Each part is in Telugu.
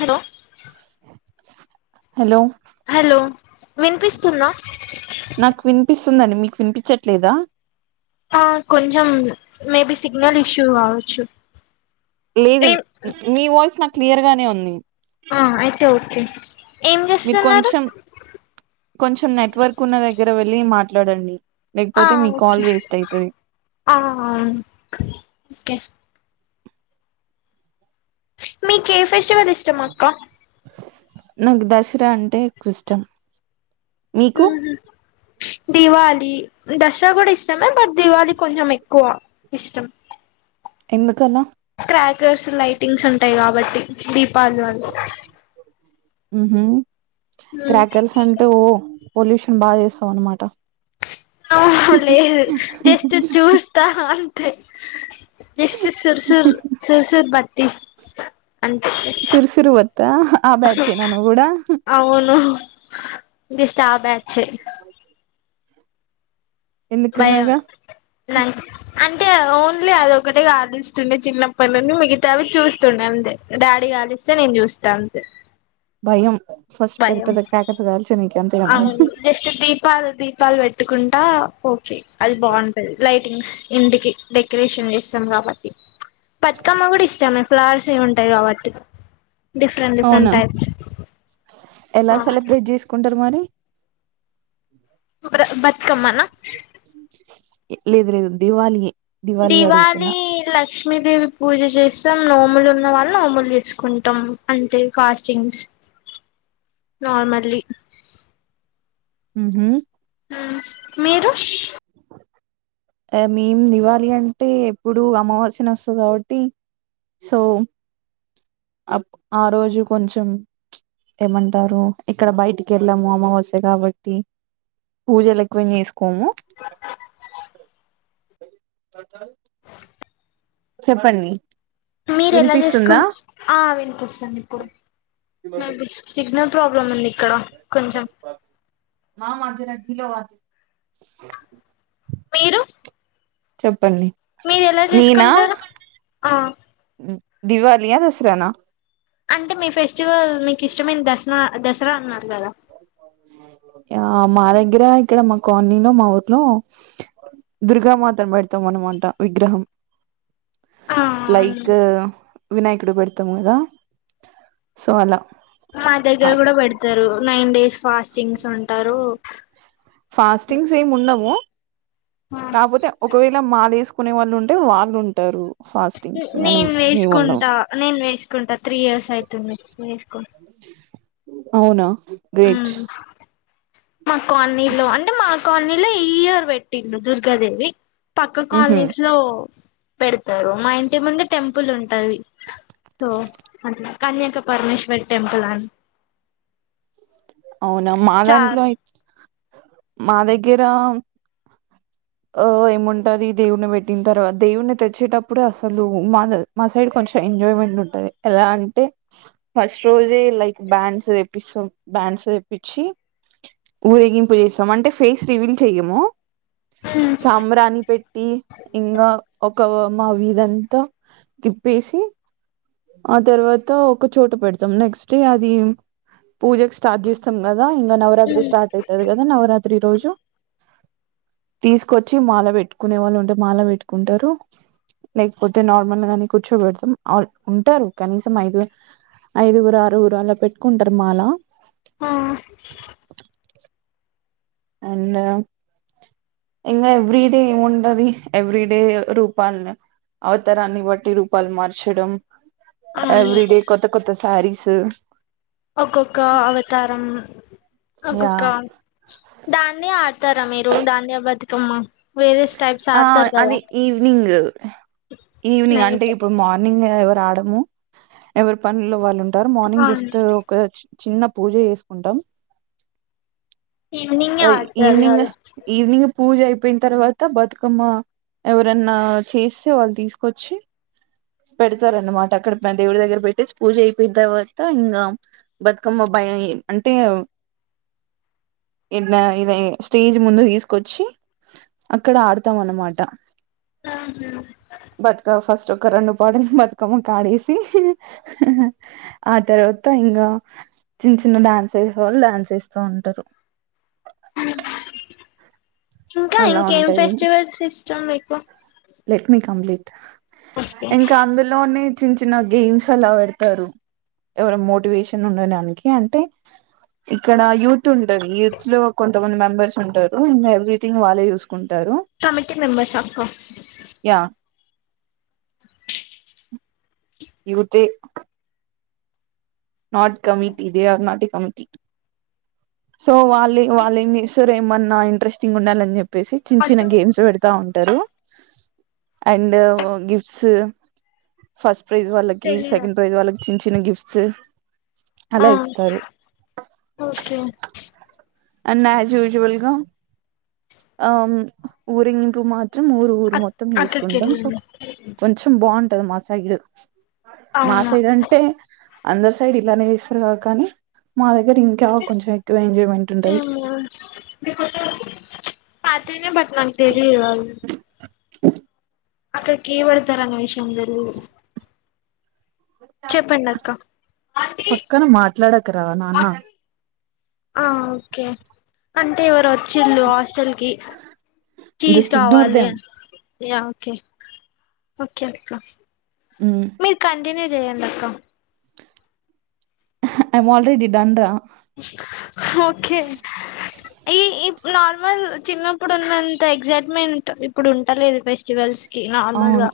హలో హలో హలో విన్పిస్తుందా విన్పించట్లేదా ఆ కొంచెం మేబి సిగ్నల్ ఇష్యూ కావచ్చు లేదున్ ఏం మీ వాయిస్ నాకు క్లియర్ గానే ఉంది. ఆ అయితే ఓకే ఏం మీరు చేస్తున్నారు కొంచెం కొంచెం నెట్వర్క్ ఉన్న దగ్గర వె వెళ్ళి మాట్లాడండి. లేకపోతే మీ కాల్ వేస్ట్ అయితది ఆఆఓకేకే మీకే ఫెస్టివల్ ఇష్టం అక్క. నాకు దసరా అంటే ఎక్కువ ఇష్టం. మీకు ఉహు దివాళి, దసరా కూడా ఇస్త కొమే బట్ దివాళి కొంచెం ఎక్కువ. ఇష్టం ఎందు క్రాకర్స్, లైటింగ్స్ ఉంటాయి. కాబట్టి దీపాలులో ఉహ క్రాకర్స్ అంటే ఓ పొల్యూషన్ బాగా చేస్తాం అన్నమాట. నొ లేదు జస్ట్ చూస్త అ [inaudible] జస్ట్ సుర్ సుర్ సుర్ సుర్ బత్ తి సిరుసిరు వత్త ఆ బ్యాచెనా నువ్ కూడా ఎస్తట ఆ బ్యాచ్చ్ ఎందుకలాగా నాకు అంటే ఓన్లీ అదొ ఒకటె గా కాలిస్తుండే. చిన్నపట్టీ నుండి మిగతావి చూస్తుండే. అంతే డాడీగాలిస్తే నేను చూస్తాను అంతే. బయం భయం కదా అవును జస్ట్ దీపాలు దీపాలు పెట్ పెట్టుకుంటా పో అది బాగుంటది లైటింగ్స్ ఇంటికి డెకరేషన్ చేస్తాం కాబట్టి బతుగమ్మ ఇష్టామ ఫ్లవర్స్ ఏమి ఉంటాయి కాబట్టి. డిఫరెంట్ డిఫరెంట్ అవునా టైప్స్ ఎలా సెలబ్రేట్ చేసుకుంటే అంట మరి బతుకమ్మన లేదు లేదు దీవాలి దివాళి లక్ష్మీదేవి పూజ చేస్తాం నువ్ వ్వులు ఉన్న వాళ్ళు [unintelligible] తెచ్చుకుంటాం [unintelligible] అంతే నార్మలీ ఉహూ ఉమ్ మీరు ష్ మేము దివాలి అంటే ఎప్పుడు అమావాస్య వస్తుంది కాబట్టి సో ఆ రోజు కొంచెం ఏమంటారు ఇక్కడ బయటికి వెళ్ళాము అమావాస్య కాబట్టి పూజలు ఎక్కువ చేసుకు కోము చ స [inaudible] చెప్పండి మీరు ఎలా చేసుకు వినిపిస్తుందా ఆ వినిపిస్తుంది ఇప్పుడు సిగ్నల్ ప్రాబ్లం ఉంది ఇక్కడ కొంచెం మామ ఢిలో వా మీరు చెప్పు ప్పండి మీరు ఎలా నేనా చేసుకుంటారు ఆ దివాలి యా దసరా నా అంటే మీ ఫెస్టివల్ మీకు ఇష్టమైన దసరా దసరా అన్నారు కదా ఆ మా దగ్గర ఇక్కడ మా కాలనీలో మా ఊర్లో దుర్గామాతను పెడతాం అనమాట విగ్రహం ఆ అవును లైక్ వినాయకుడు పెడతాం కదా సో అలా మా ఆ దగ్గర కూడా పెడతారు నైన్ డేస్ ఫాస్టింగ్స్ ఉంటారు ఫాస్టింగ్స్ ఏమి ఉండము కాపోతే ఒకవేళ మాల వేసుకు కొనే వాళ్ళు ఉంటే వాళ్ళు ఉంటారు ఫాస్టింగ్స్ కానీ నేను మేము ఉండము వేసుకుంటా నేను వేసుకుంటా త్రీ ఇయర్స్ అయితుంది వేసుకుంటా అవునా గ్రేట్ ఉమ్ మా కాలనీలో అంటే మా కాలనీలో ఈ ఇయర్ పెట్టిండ్రు దుర్గ దేవి పక్క ఉహు కాలనీస్ లో పెడతారు మా ఇంటి ముందు టెంపుల్ ఉంటది సో అంట కన్యాక పరమేశ్వరి టెంపుల్ అని అవునా మా చా దాంట్లో మా దెగ్గర ఓ ఏముంటాది దేవుని పెట్టిన తర్వాత దేవుని తెచ్చేటప్పుడు అసలు మా మా సైడ్ కొంచెం ఎంజాయ్మెంట్ ఉంటాది ఎలా అంటే ఫస్ట్ రోజే లైక్ బ్యాండ్స్ వేప్పిస్తాం బ్యాండ్స్ వేప్పించి ఊరేగింపు చేస్తాం అంటే ఫేస్ రివీల్ చెయ్యము సాబ్రాణి పెట్టి ఇకా ఒక మా వీధి అంత తిప్పేసి ఆ తర్వాత ఒక చోట పెడతాం నెక్స్ట్ డే అది పూజకు స్టార్ట్ చేస్తాం కదా దా ఇంకా నవరాత్రి స్టార్ట్ అవుతాది కదా నవరాత్రి రోజు తీసుకొచ్చి మాల పెట్టుకునే వాళ్ళు ఉంటే మాల పెట్టుకుంటారు లేకపోతే నార్మల్గాని కూర్చో పెడతాం ఆర్ ఉంటారు కనీసం ఐదు ఐదుగురు ఆరుగురు అలా పెట్టుకుంటారు మల్ల ఆ అండ్ ఇంకా ఎవ్రీడే ఏముంటది ఎవ్రీడే రూపాలని అవతారన్ని బట్టి రూపాలు అవును ఎవ్రీ డే కొత్త కొత్త సారీస్ మ్ ఒక్కొక్క అవతారం యా అగక్క దాన్ని ఆడతారా మీరు ధన్య బతుకమ్మ వేరే ఆ అది ఈవినింగ్ ఈవినింగ్ అంటే నైట్ ఇప్పుడు మార్ని ని ఎవరు ఆడము ఎవరి పనుల్లో వాళ్ళు మార్నింగ్ అవును జస్ట్ ఒక చిన్న పూజ చేసుకుంటాం ఈవినింగే ఆ ఆడతారు ఈవనింగ్ కదా ఈవి పూజ అయిపోయిన తర్వాత బతుకమ్మ ఎవరన్నా చేస్తే ఇ ఇది స్టేజ్ ముందుకు తీసుకొచ్చి అక్కడ ఆడతాం అన్నమాట ఆహా బతుక ఫాస్ ఒక రెండు పాటలు బతుకమ్మకాడేసి ఆ తర్వాత ఇంకా [unintelligible] ఇంకా అలా ఇంకేం ఉంటది ఫెస్టివల్స్ ఇష్టం మికు లెట్ మీ కంప్లీట్ ఇంకా అందులోని చిన్న చిన్న గేమ్స్ అలా పెడతారు యవారు మోట్వ్షాన్ వుండా డానికీ యవారు [inaudible] యుత్లో కొంతమంది మెంబార్‌సు ఉంతరు ఎవారి థింగ్ వాళ్ళే చూసుకుంటరు కమిటీ మెంబర్స్ అక్క యా యుటి నాట్ కమిట్ ఇది ఆర్ నాటి కమిటీ సోమారం లే వాళ్ళేం చెస్టారు ఏమన్నా ఇంటెస్టింగ్ ఉండాలని చెప్పి చెప్పేసి చిన్న చిన్న అటు గేమ్స్ పెడతా ఉంటారు అండ్ గిఫ్ట్స్ ఫస్ట్ ప్రైజ్ళ్ళకి తెలీదు సెకండ్ ప్రై్ వాళ్ళకి చిన్న గిఫ్ట్ సే ఆ ఓకే అండ్ యాజ్ యూజువల్ గా ఆ ఊరింగ్కు మా మేం ఊరు ఊరు అక్ మొత్తం వేసుకుంటాం సో అక్కకెళ్ళింది కొంచెం బా ట మా సైడ్ మా అవునా సైడ్ అంటే అందరు సైడ్ ఇలానే చేస్తారు కాదు కానీ మా ఇంకా కొంచం ఎక్కువ ఎంజైమెం [inaudible] పాతేనే బట్ నాకు తెలి తెలియదు అక్కడ కీ పెడతారన్న విషయం తెలీదు చెప్పండి అక్క పక్కన మాట్లాడ క రా నాన్న ఆ ఓకే అంటే ఎవరు చిల్లు హాస్టల్ కీస్ జస్ట్ ఇగ్నోర్ కావాలి దెమ్ యా ఓకే ఓకే అక్క మీరు కంటిన్యూ చేయండక్క ఆహ్ ఐం ఆల్రెడీ డన్ రా ఓకే ఈ నార్మల్ చిన్నప్పుడు ఉన్నంత ఎక్సైట్మెంట్ ఇప్పుడు ఉంటలేదు ఫెస్టివల్స్ నార్మల్ గా అవును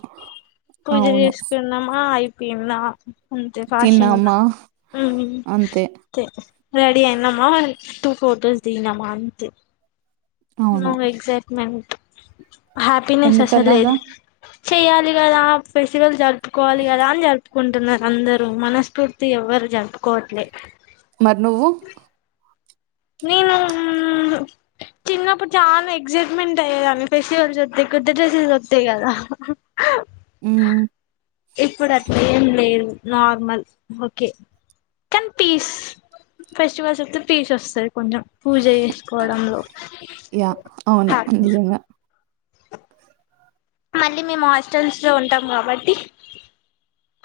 పూజ అవును చేసుకున్నామా అయి పిమ్లా అంతే ఫాషింగ్ తిన్నామా హ్మ్ అంతే తే రెడి అయినమా టూ ఫోర్డోస్ దినమా అంతే నో అవును ఎక్సైట్మెంట్ హ్యాపీనెస్ అసలులే ఎందుకలాగా లేదు చేయాలికదా ఫెస్టివల్ జర్ కోవాలి కదా అని జరు కుంటున్నారు అందరు మనస్ఫూర్తి ఎవరు జరుపుకోవట్లే మరి నువ్వు నేను ఊ చిన్నప్పుడు చాల ఎక్సైట్ మెంట్ అయ్యేదాన్ని ఫెస్టివల్స్ వత్తె కొత్త డ్రస్సులు దొరుకుతాయి కదా ఇప్పుడు అట్లేం లేదు నార్మల్ ఓకె కానీ పీస్ ఫెస్టివల్స్ వత్తె పీస్ వస్తాది. కొంచం పూజ చేసుకోవడంలో యా అవును హ్యాపీ నిజంగా మళ్ళీ మేము హాస్టల్స్ లో ఉంటాం కాబట్టి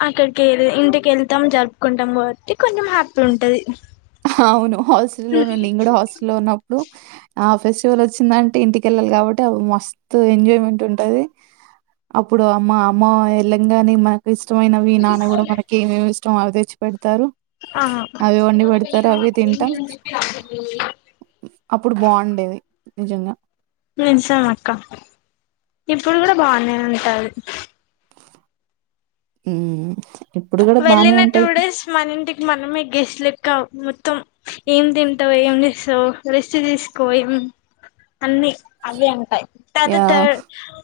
అక్కడికెల్ ఇంటికెళ్తాం జరుపుకుంటాం కాబట్టి కొంచెం హ్యాపీ ఉంటది. అవును హాస్టెలోనె నేను గూడ హాస్టెలో ఉన్న ప్పుడు ఆ ఫెస్టివల్ వచ్చిందంటే ఇంటికెళ్ళల్ కాబట్టి అవు మస్తు ఎంజాయ్మెంట్ ఉంటది. అప్పుడు అమ్మా అమ్మ వెళ్ళంగానే మనకిస్ ఇష్టమైనవి నాన్న గుడా మనకి ఏమేమిస్ టం అవి తెచ్చిపెడ్ తారు ఆ అవి వండి బెడత్ తారు అవి తింటాం అప్పుడు బాగుండేది. నిజంగా నిజం అక్కా ఇప్పుడు కూడ బానే ఉంటాది ఉం వెళ్ళిన టూ డేస్ మన ఇంటికి మనమే గెస్ట్లు. ఇంకా మొత్తం ఏం తింటావు ఏం చేస్తావు రెస్ట్ తీసుకో ఏం అన్నీ అవి ఉంటాయి తత త యాహ్!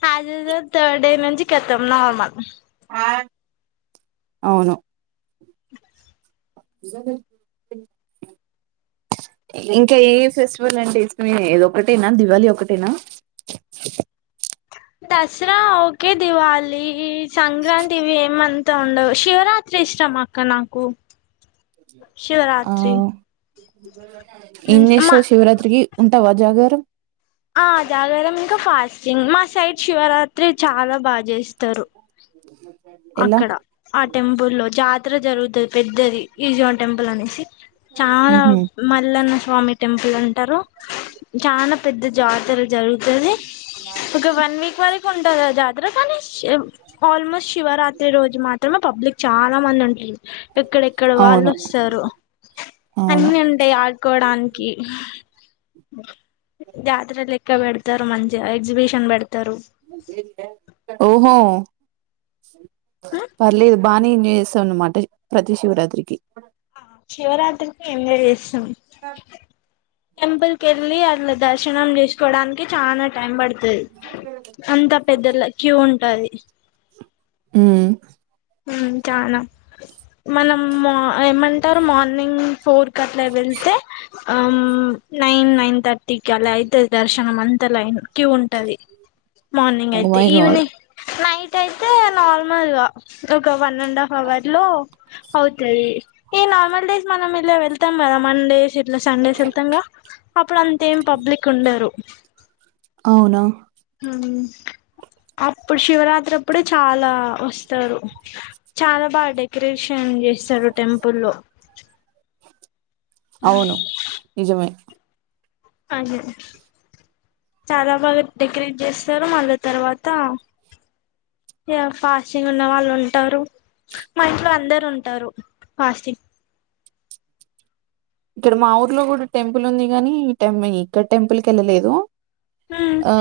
హల్ డె థర్డ్ డే నుంచి కతం నార్మల్ ఆ అవును [inaudible] ఇంకా ఏ ఏ ఫెస్టివల్ అంటే ఇష్టం ఇది ఒకటేనా దివాళి ఒకటేనా దసరా ఒకె దివాలీ సంక్రాంతి వేమంత్ ఉండదు శివరాత్రి ఇష్టం అక్క నాకు శివరాత్రి ఉ మా ఏంచేస్తావ్ శివరాత్రికి ఉంటావా జాగారమ్ ఆ జాగరామ్ ఇంకా ఫాస్టింగ్ మా సైడ్ శివరాత్ త్రి చాలా బా చేస్తారు. ఉ హు అక్కడ ఆ టెంపుల్ లో జాతర జరుగుతది పెద్దది. ఈజవాన్ టెంపుల్ అనేస్ చాలా ఉహు మల్లన్న స్వామి టెంపుల్ అంటారు చాల పెద్ద జాతర జరుగుతుంది ఒక వన్ వీక్ వరకు ఉంటంది జాతర కానీ ఆల్మోస్ట్ శివరాత్రి రోజు మాత్రమే పబ్లిక్ చాలా మంది ఉంటుంది ఎక్కడెక్కడ వాళ్ళు అవును వస్తారు అవును అన్ని ఉంటాయి ఆడుకోడానికి ఓ జాతర లే [unintelligible] పెడతారు మంచిగా ఎగ్జిబిషన్ పెడత ఓహో పర్లేదు బానే [unintelligible] అన్నమాట ప్రతి శివరాత్రికి శివరాత్రికి ఎంజాయ్ చేస్తాం టెంపుల్ కే వెళ్ళి అట్లా దర్శ దక్షిణం చేసుకోవడానికి చాలనా టైం పడు అంతా పెద్దల క్యూ ఉంట టది హుమ్ చనా మనం ఏమంటారు మార్నింగ్ ఫోర్ కట్లే వెళ్తే, ఆ నైన్ నైన్ థర్టీకి అలా అయితే దర్శనం అంతా లైన్ క్యూ ఉంటది. మార్నింగ్ ఓ అయితే మై గాడ్ ఈవనింగ్ నైట్ అయితే నార్మల్గ ఒక వన్ అండ్ హాఫ్ అవర్ లో అవుతాయి ఈ నార్మల్ డేస్ మనం ఇలా వెళ్తాం కదా మన్ డేస్ ఇట్లా సండేస్ వెల్తంగా అప్పుడు అంత ఏం పబ్లిక్ ఉండరు అవునా అప్పుడు శివరాత్రి అప్పుడే చాలా వస్తారు చాలా బాగా డెకరేషన్ చే టెంపుల్లో అవును నిజమే అదే చాలా బాగా డెకరేట్ చేస్తారు మళ్ళీ తర్వాత ఇగ ఫాస్టింగ్ ఉన్న వాళ్ళు ఉంటారు మా ఇంట్లో అందరు ఉంటారు ఫాస్టింగ్ ఇక్కడ మా ఊర్లో కూడా టెంపుల్ ఉంది కానీ టెమి ఇక్కడ టెంపుల్కి ఏళ్ళలేదు ఉమ్ ఆ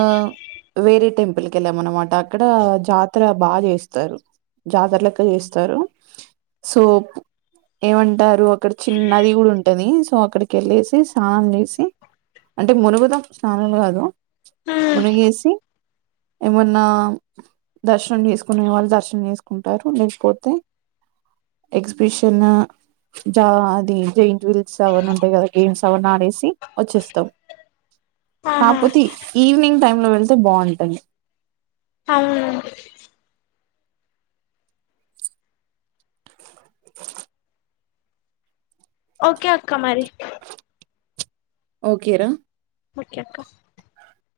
వేరే టెంపు పుల్కెళ్ళాం అనమాట అక్కడ జాతర బాగా చేస్తారు జాతరలెక్క చేస్తారు సో ఏమంటారు చిన్న నది కూడా ఉం సో అక్కడికి వెళ్ళేసి స్నానం చేసి అంటే మునగుదం స్నానం కాదు ఉమ్ మునిగే సి మున్న దర్శనం చేసుకునే వాళ్ళు దర్శనం చేసుకుంటారు లేకపోతే ఎగ్జిబిషన్ జ అది జే ల్స్ అవన్న ఉంటాయి కదా గేమ్స్ అవన్న ఆడేసి వచ్చేస్తాం ఆహా కాకపోతే ఈవినింగ్ టైమ్ లో వెళ్తే బాంటది ఆ [inaudible] ఓకే అక్క మరి ఓకే రా ఓకే అక్క